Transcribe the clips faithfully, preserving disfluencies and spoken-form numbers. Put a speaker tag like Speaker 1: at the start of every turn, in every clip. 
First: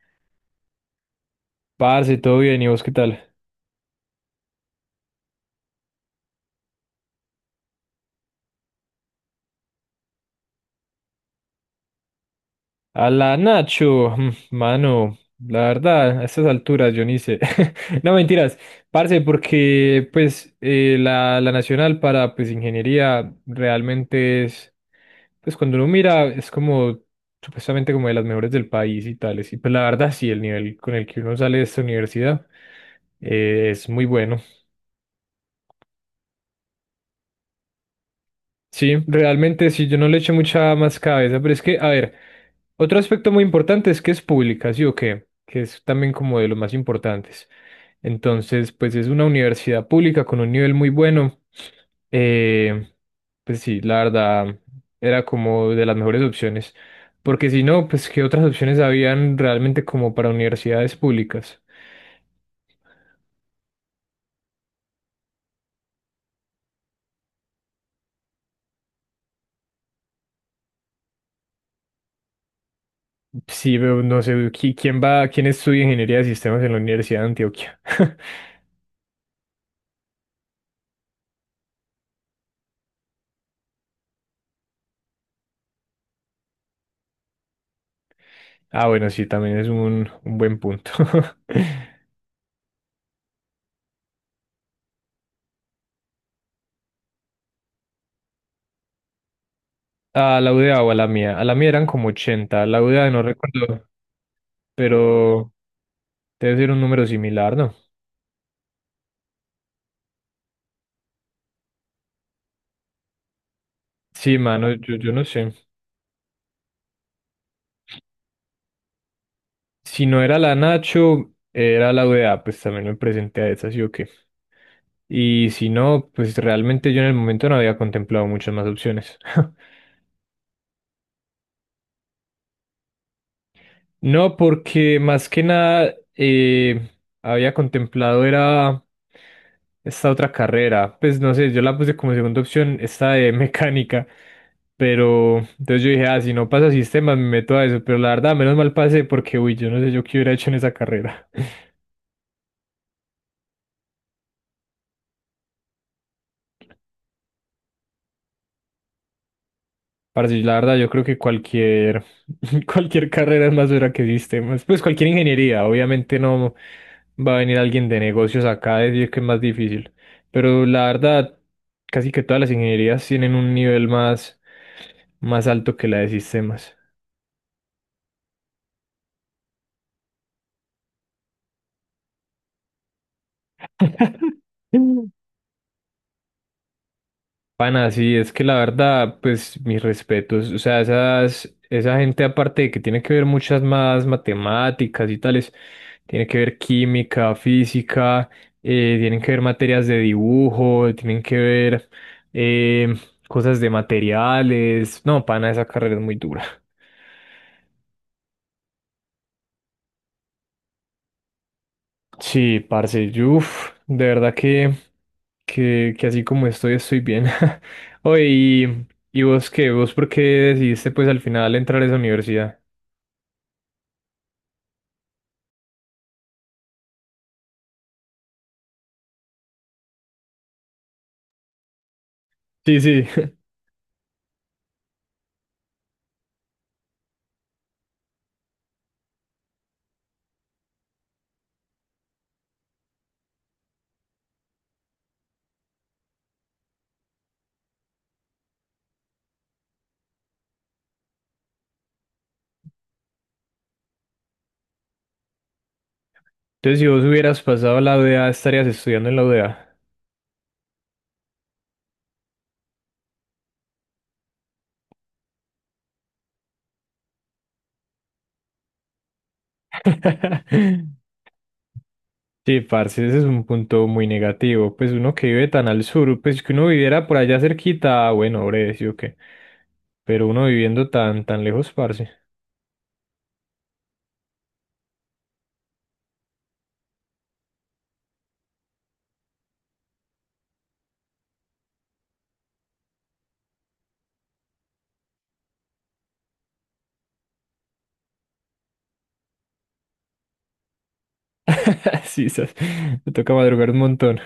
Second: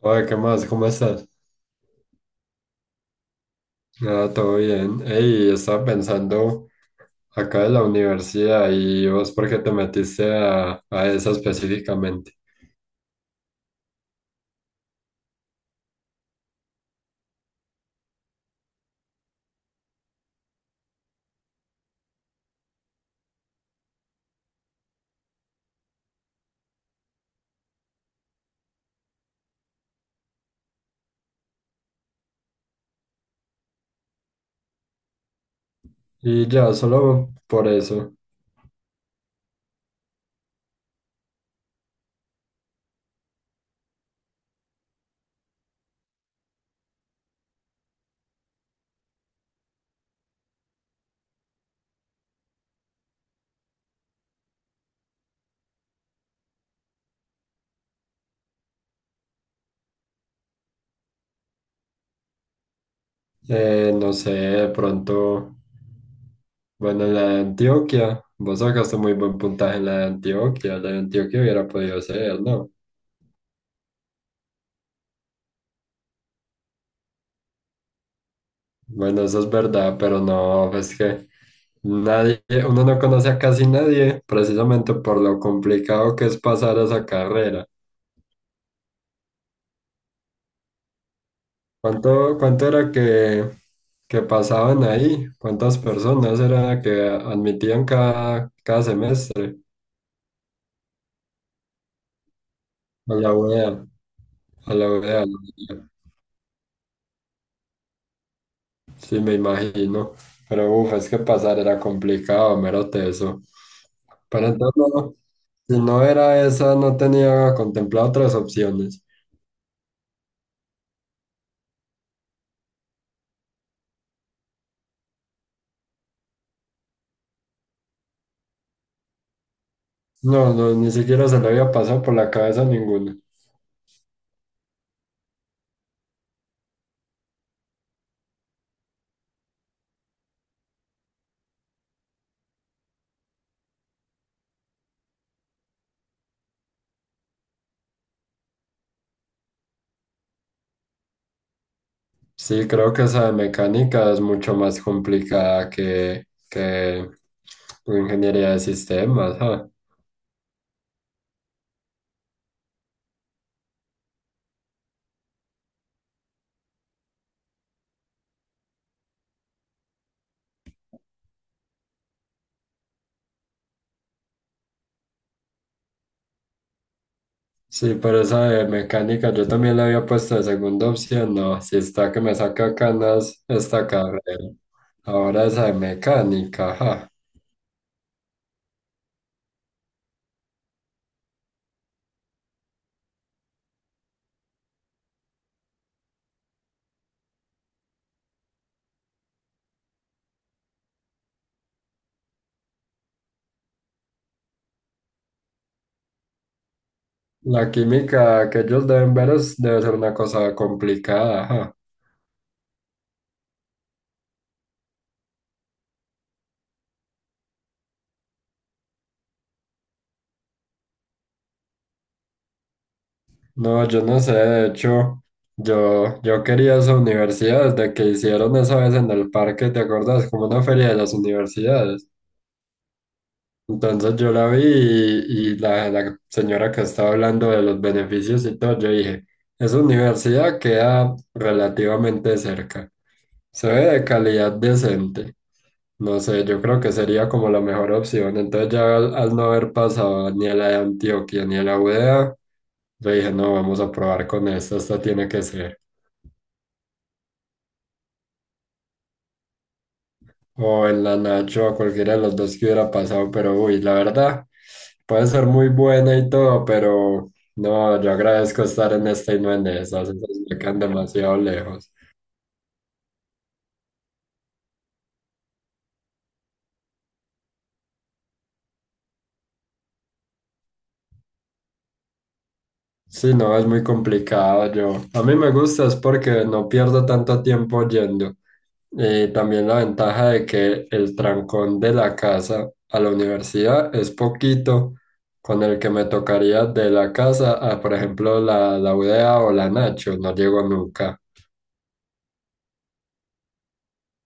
Speaker 1: Oye, ¿qué más? ¿Cómo estás?
Speaker 2: Parce, todo bien, ¿y vos qué tal?
Speaker 1: Ah, todo bien. Ey, estaba pensando acá en la universidad y vos, ¿por qué te metiste a, a esa específicamente?
Speaker 2: A la Nacho, mm, mano, la verdad, a estas alturas yo ni sé. No, mentiras, parce, porque pues eh, la, la nacional para pues ingeniería realmente es, pues cuando uno mira es como supuestamente como de las mejores del país y tales, y pues la verdad sí, el nivel con el que uno sale de esta universidad eh, es muy bueno.
Speaker 1: Y ya, solo por eso.
Speaker 2: Sí, realmente sí, yo no le eché mucha más cabeza, pero es que, a ver, otro aspecto muy importante es que es pública, ¿sí o qué? Que es también como de los más importantes. Entonces, pues es una universidad pública con un nivel muy bueno. Eh, pues sí, la verdad, era como de las mejores opciones. Porque si no, pues qué otras opciones habían realmente como para universidades públicas.
Speaker 1: Eh, no sé, de pronto, bueno, en la de Antioquia, vos sacaste muy buen puntaje en la de Antioquia, la de Antioquia hubiera podido ser, ¿no?
Speaker 2: Sí, pero no sé, ¿qui- ¿quién va, ¿quién estudia ingeniería de sistemas en la Universidad de Antioquia?
Speaker 1: Bueno, eso es verdad, pero no, es que nadie, uno no conoce a casi nadie, precisamente por lo complicado que es pasar esa carrera.
Speaker 2: Ah, bueno, sí, también es un, un buen punto.
Speaker 1: ¿Cuánto, cuánto era que, que pasaban ahí? ¿Cuántas personas era que admitían cada, cada semestre?
Speaker 2: Ah, la U D A o a la mía. A la mía eran como ochenta, La U UDA
Speaker 1: A
Speaker 2: no
Speaker 1: la U E A,
Speaker 2: recuerdo,
Speaker 1: a a la U E A.
Speaker 2: pero debe ser un número similar, ¿no?
Speaker 1: Sí, me imagino. Pero uf, es que pasar era complicado, mero teso.
Speaker 2: Sí,
Speaker 1: Pero
Speaker 2: mano,
Speaker 1: entonces,
Speaker 2: yo, yo
Speaker 1: no,
Speaker 2: no sé.
Speaker 1: si no era esa, no tenía contemplado otras opciones.
Speaker 2: Si no era la Nacho, era la U UDA, pues también me presenté a esa, ¿sí o qué? Y si no, pues realmente yo en el momento no había contemplado muchas más opciones.
Speaker 1: No, no, ni siquiera se le había pasado por la cabeza ninguna.
Speaker 2: No, porque más que nada eh, había contemplado era esta otra carrera. Pues no sé, yo la puse como segunda opción, esta de mecánica. Pero entonces yo dije, ah, si no pasa sistemas, me meto a eso. Pero la verdad, menos mal pasé porque, uy, yo no sé yo qué hubiera hecho en esa carrera.
Speaker 1: Sí, creo que esa de mecánica es mucho más complicada que, que ingeniería de sistemas. ah.
Speaker 2: Parce, la verdad, yo creo que cualquier, cualquier carrera es más dura que sistemas. Pues cualquier ingeniería, obviamente no va a venir alguien de negocios acá a decir que es más difícil. Pero la verdad, casi que todas las ingenierías tienen un nivel más, más alto que la de sistemas.
Speaker 1: Sí, pero esa de mecánica yo también la había puesto de segunda opción. No, si está que me saca canas esta carrera. Ahora esa de mecánica. Ajá.
Speaker 2: Pana, sí, es que la verdad, pues mis respetos, o sea, esas, esa gente aparte de que tiene que ver muchas más matemáticas y tales, tiene que ver química, física, eh, tienen que ver materias de dibujo, tienen que ver eh, cosas de materiales, no, pana, esa carrera es muy dura.
Speaker 1: La química que ellos deben ver es, debe ser una cosa complicada, ajá.
Speaker 2: Sí, parce, uff, de verdad que, que, que así como estoy, estoy bien. Oye, y, ¿y vos qué? ¿Vos por qué decidiste pues al final entrar a esa universidad?
Speaker 1: No, yo no sé, de hecho, yo, yo quería esa universidad desde que hicieron esa vez en el parque, ¿te acuerdas? Como una feria de las universidades.
Speaker 2: Sí, sí.
Speaker 1: Entonces yo la vi y, y la, la señora que estaba hablando de los beneficios y todo, yo dije, esa universidad queda relativamente cerca, se ve de calidad decente, no sé, yo creo que sería como la mejor opción. Entonces ya al, al no haber pasado ni a la de Antioquia ni a la UdeA, yo dije, no, vamos a probar con esta, esta tiene que ser.
Speaker 2: Entonces, si vos hubieras pasado la U D A, estarías estudiando en la U D A.
Speaker 1: O en la Nacho, a cualquiera de los dos que hubiera pasado, pero uy, la verdad, puede ser muy buena y todo, pero no, yo agradezco estar en esta y no en esas; esas me quedan demasiado lejos.
Speaker 2: Sí, parce, ese es un punto muy negativo. Pues uno que vive tan al sur, pues que uno viviera por allá cerquita, ah, bueno, breve, sí o qué. Pero uno viviendo tan, tan lejos, parce.
Speaker 1: Sí, no, es muy complicado yo. A mí me gusta es porque no pierdo tanto tiempo yendo. Y también la ventaja de que el trancón de la casa a la universidad es poquito con el que me tocaría de la casa a, por ejemplo, la, la U D A o la Nacho, no llego nunca.
Speaker 2: Sí, sas, me toca madrugar un montón.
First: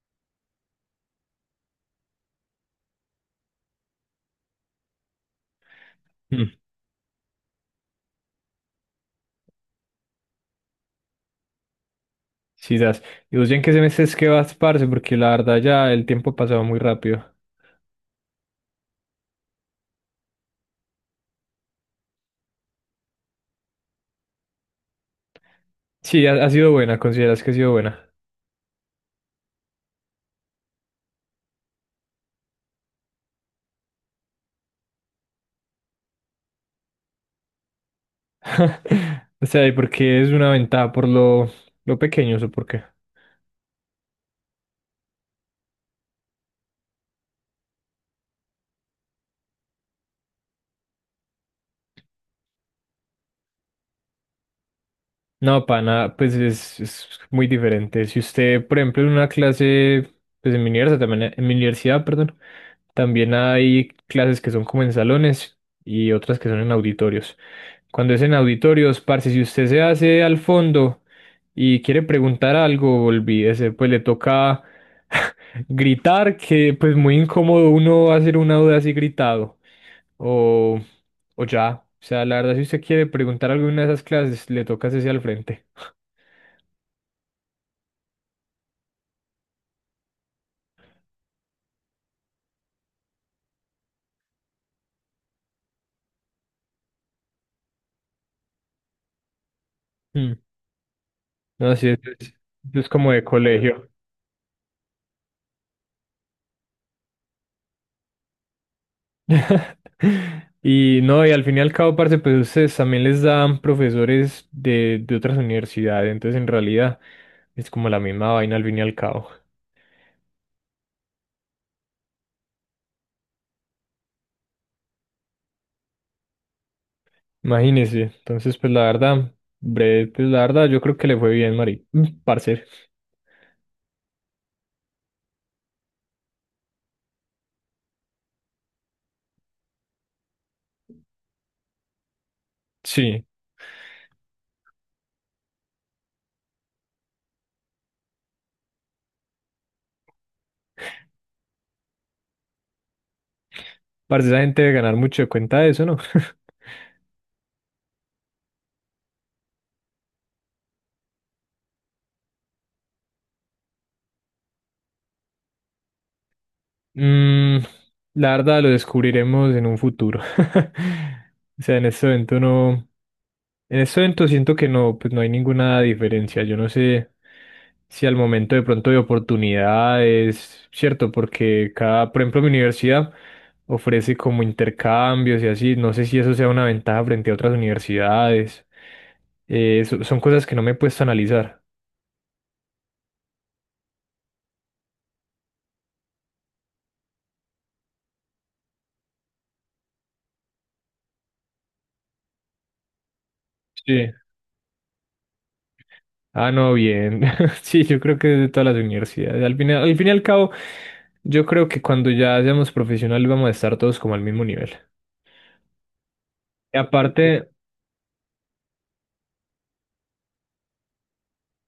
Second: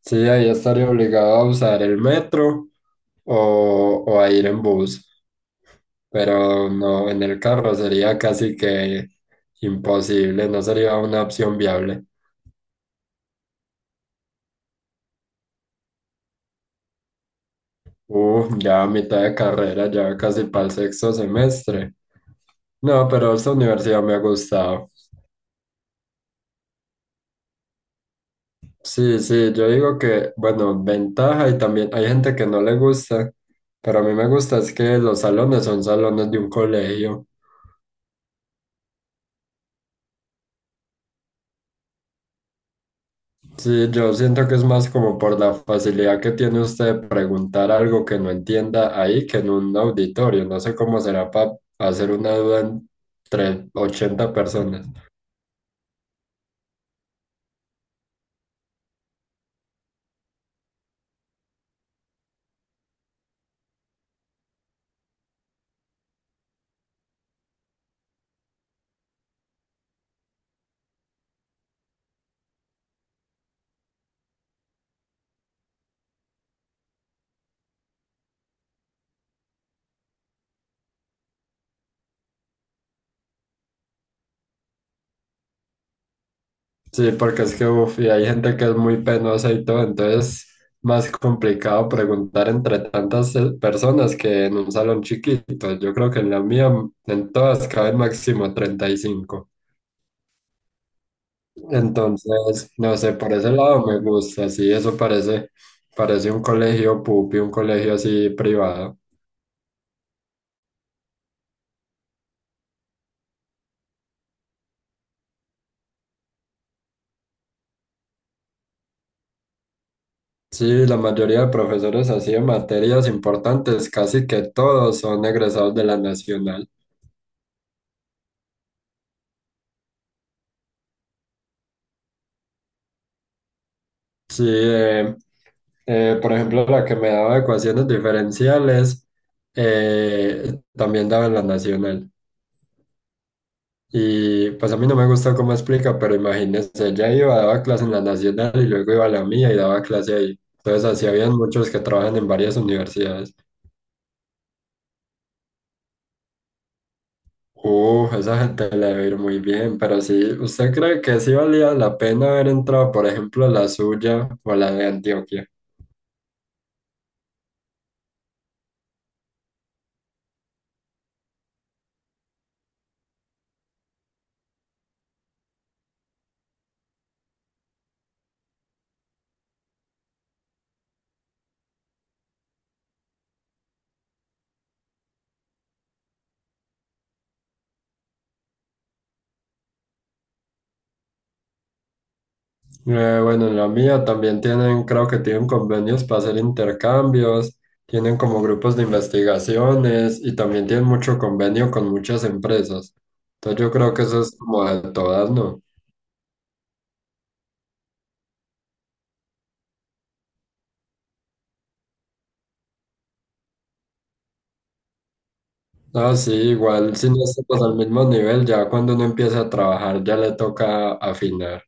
Speaker 1: Sí, ahí estaría obligado a usar el metro o, o a ir en bus, pero no, en el carro sería casi que imposible, no sería una opción viable.
Speaker 2: Sí, das. ¿Y vos ya en qué semestre es que vas, parce? Porque la verdad ya el tiempo ha pasado muy rápido.
Speaker 1: Uh, ya a mitad de carrera, ya casi para el sexto semestre. No, pero esta universidad me ha gustado.
Speaker 2: Sí, ha, ha sido buena, consideras que ha sido buena.
Speaker 1: Sí, sí, yo digo que, bueno, ventaja y también hay gente que no le gusta, pero a mí me gusta es que los salones son salones de un colegio.
Speaker 2: O sea, ¿y por qué es una ventaja? ¿Por lo, lo pequeño o por qué?
Speaker 1: Sí, yo siento que es más como por la facilidad que tiene usted de preguntar algo que no entienda ahí que en un auditorio. No sé cómo será para hacer una duda entre ochenta personas.
Speaker 2: No, pana, pues es, es muy diferente. Si usted, por ejemplo, en una clase, pues en mi universidad también, eh, en mi universidad, perdón, también hay clases que son como en salones y otras que son en auditorios. Cuando es en auditorios, parce, si usted se hace al fondo y quiere preguntar algo, olvídese, pues le toca gritar, que pues muy incómodo uno hacer una duda así gritado. O o ya, o sea, la verdad, si usted quiere preguntar alguna de esas clases, le toca hacerse al frente.
Speaker 1: Sí, porque es que uf, y hay gente que es muy penosa y todo, entonces más complicado preguntar entre tantas eh, personas que en un salón chiquito. Yo creo que en la mía, en todas, caben máximo treinta y cinco.
Speaker 2: Mm. No, sí, eso es,
Speaker 1: Entonces,
Speaker 2: es
Speaker 1: no
Speaker 2: como
Speaker 1: sé,
Speaker 2: de
Speaker 1: por ese lado
Speaker 2: colegio.
Speaker 1: me gusta, sí, eso parece, parece un colegio pupi, un colegio así privado.
Speaker 2: Y no, y al fin y al cabo, parce, pues ustedes también les dan profesores de, de otras universidades, entonces en realidad es como la misma vaina al fin y al cabo.
Speaker 1: Sí, la mayoría de profesores así en materias importantes, casi que todos son egresados de la nacional.
Speaker 2: Imagínese, entonces pues la verdad, breve, pues la verdad yo creo que le fue bien, Mari, Mm, parce.
Speaker 1: Sí, eh, eh, por ejemplo, la que me daba ecuaciones diferenciales, eh, también daba en la nacional.
Speaker 2: Sí,
Speaker 1: Y pues a mí no me gustó cómo explica, pero imagínense, ella iba, daba clase en la nacional y luego iba a la mía y daba clase ahí. Entonces así habían muchos que trabajan en varias universidades.
Speaker 2: parce, esa gente debe ganar mucho de cuenta de eso, ¿no?
Speaker 1: Uh, esa gente le debe ir muy bien, pero sí, ¿usted cree que sí valía la pena haber entrado, por ejemplo, a la suya o a la de Antioquia?
Speaker 2: Mm, la verdad lo descubriremos en un futuro. O sea, en este evento no. En este evento siento que no, pues no hay ninguna diferencia. Yo no sé si al momento de pronto de oportunidades, cierto, porque cada, por ejemplo, mi universidad ofrece como intercambios y así. No sé si eso sea una ventaja frente a otras universidades. Eh, so- son cosas que no me he puesto a analizar.
Speaker 1: Eh, bueno, en la mía también tienen, creo que tienen convenios para hacer intercambios, tienen como grupos de investigaciones y también tienen mucho convenio con muchas empresas. Entonces yo creo que
Speaker 2: Sí.
Speaker 1: eso es como de todas, ¿no?
Speaker 2: Ah, no, bien. Sí, yo creo que de todas las universidades. Al final, al fin y al cabo. Yo creo que cuando ya seamos profesionales vamos a estar todos como al mismo nivel.
Speaker 1: Ah, sí,
Speaker 2: Y
Speaker 1: igual si no
Speaker 2: aparte,
Speaker 1: estamos al mismo nivel, ya cuando uno empieza a trabajar ya le toca afinar.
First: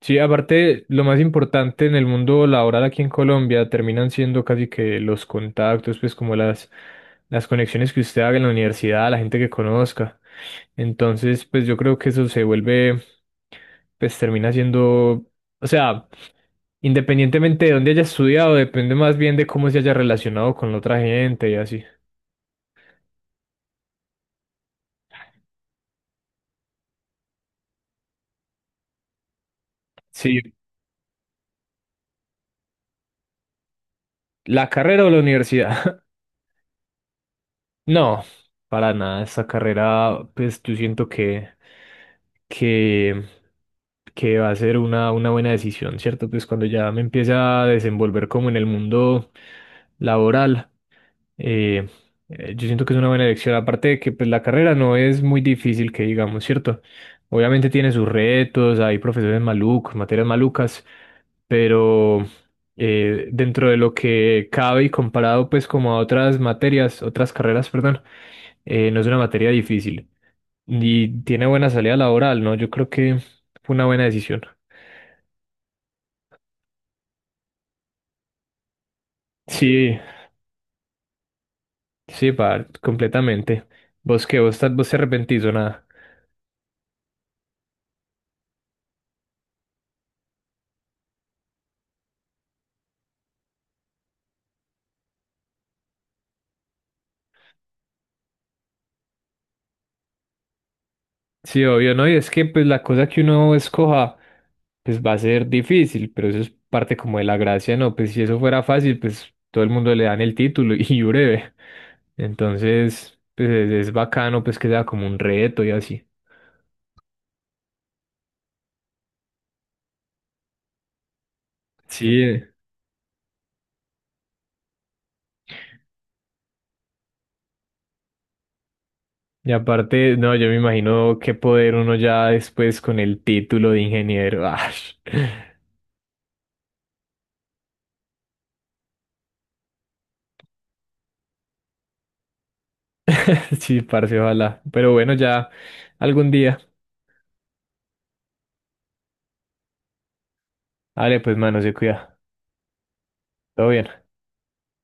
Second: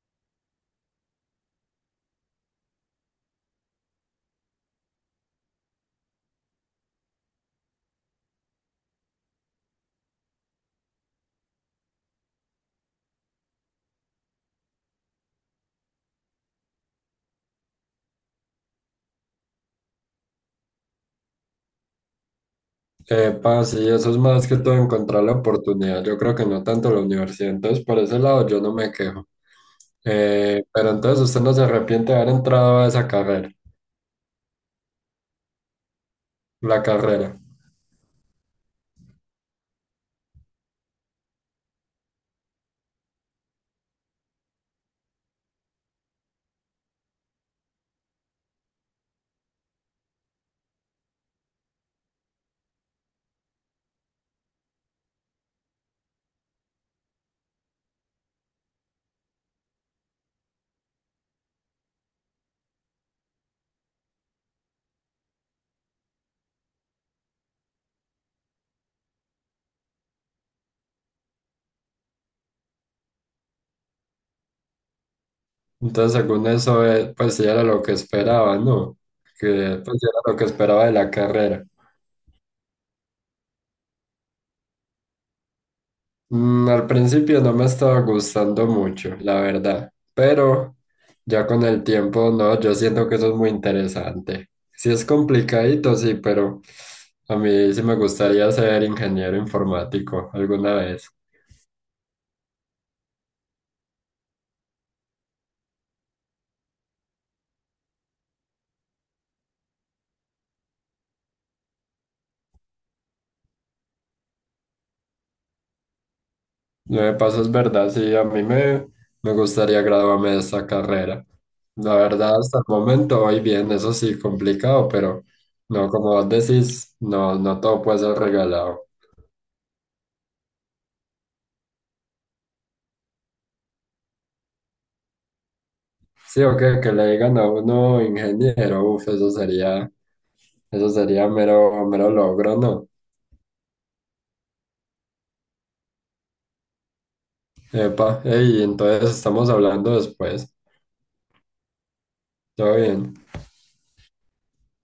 Speaker 2: sí, aparte, lo más importante en el mundo laboral aquí en Colombia terminan siendo casi que los contactos, pues como las, las conexiones que usted haga en la universidad, la gente que conozca. Entonces, pues yo creo que eso se vuelve, pues termina siendo, o sea, independientemente de dónde haya estudiado, depende más bien de cómo se haya relacionado con la otra gente y así.
Speaker 1: Epa, sí, eso es más que todo encontrar la oportunidad. Yo creo que no tanto la universidad, entonces por ese lado yo no me quejo.
Speaker 2: Sí,
Speaker 1: Eh, pero entonces usted no se arrepiente de haber entrado a esa carrera,
Speaker 2: la carrera o la universidad.
Speaker 1: la carrera.
Speaker 2: No, para nada. Esta carrera, pues yo siento que, que, que va a ser una, una buena decisión, ¿cierto? Pues cuando ya me empiece a desenvolver como en el mundo laboral, eh, eh, yo siento que es una buena elección, aparte de que pues, la carrera no es muy difícil, que digamos, ¿cierto? Obviamente tiene sus retos, hay profesores malucos, materias malucas, pero eh, dentro de lo que cabe y comparado pues como a otras materias, otras carreras, perdón, eh, no es una materia difícil y tiene buena salida laboral, ¿no? Yo creo que fue una buena decisión.
Speaker 1: Entonces, según eso, eh, pues sí era lo que esperaba, ¿no? Que
Speaker 2: Sí,
Speaker 1: pues sí era lo que esperaba de la carrera.
Speaker 2: sí, par, completamente. ¿Vos qué? ¿Vos, ta- vos te arrepentís o nada?
Speaker 1: Mm, al principio no me estaba gustando mucho, la verdad, pero ya con el tiempo, no, yo siento que eso es muy interesante. Sí es complicadito, sí, pero a mí sí me gustaría ser ingeniero informático alguna vez.
Speaker 2: Sí, obvio, ¿no? Y es que pues la cosa que uno escoja pues va a ser difícil, pero eso es parte como de la gracia, ¿no? Pues si eso fuera fácil, pues todo el mundo le dan el título y breve. Entonces, pues es, es bacano pues que sea como un reto y así.
Speaker 1: Lo que pasa es verdad, sí, a mí me, me gustaría graduarme de esta carrera. La verdad,
Speaker 2: Sí,
Speaker 1: hasta el momento voy bien, eso sí, complicado, pero no, como vos decís, no, no todo puede ser regalado.
Speaker 2: y aparte, no, yo me imagino qué poder uno ya después con el título de ingeniero. Ash.
Speaker 1: Sí, o que, que le digan a uno ingeniero, uff, eso sería, eso sería mero, mero logro, ¿no?
Speaker 2: Sí, parce, ojalá. Pero bueno, ya algún día.
Speaker 1: Epa, ey, entonces estamos hablando después.
Speaker 2: Vale, pues mano, se cuida.
Speaker 1: Todo bien.
Speaker 2: Todo bien.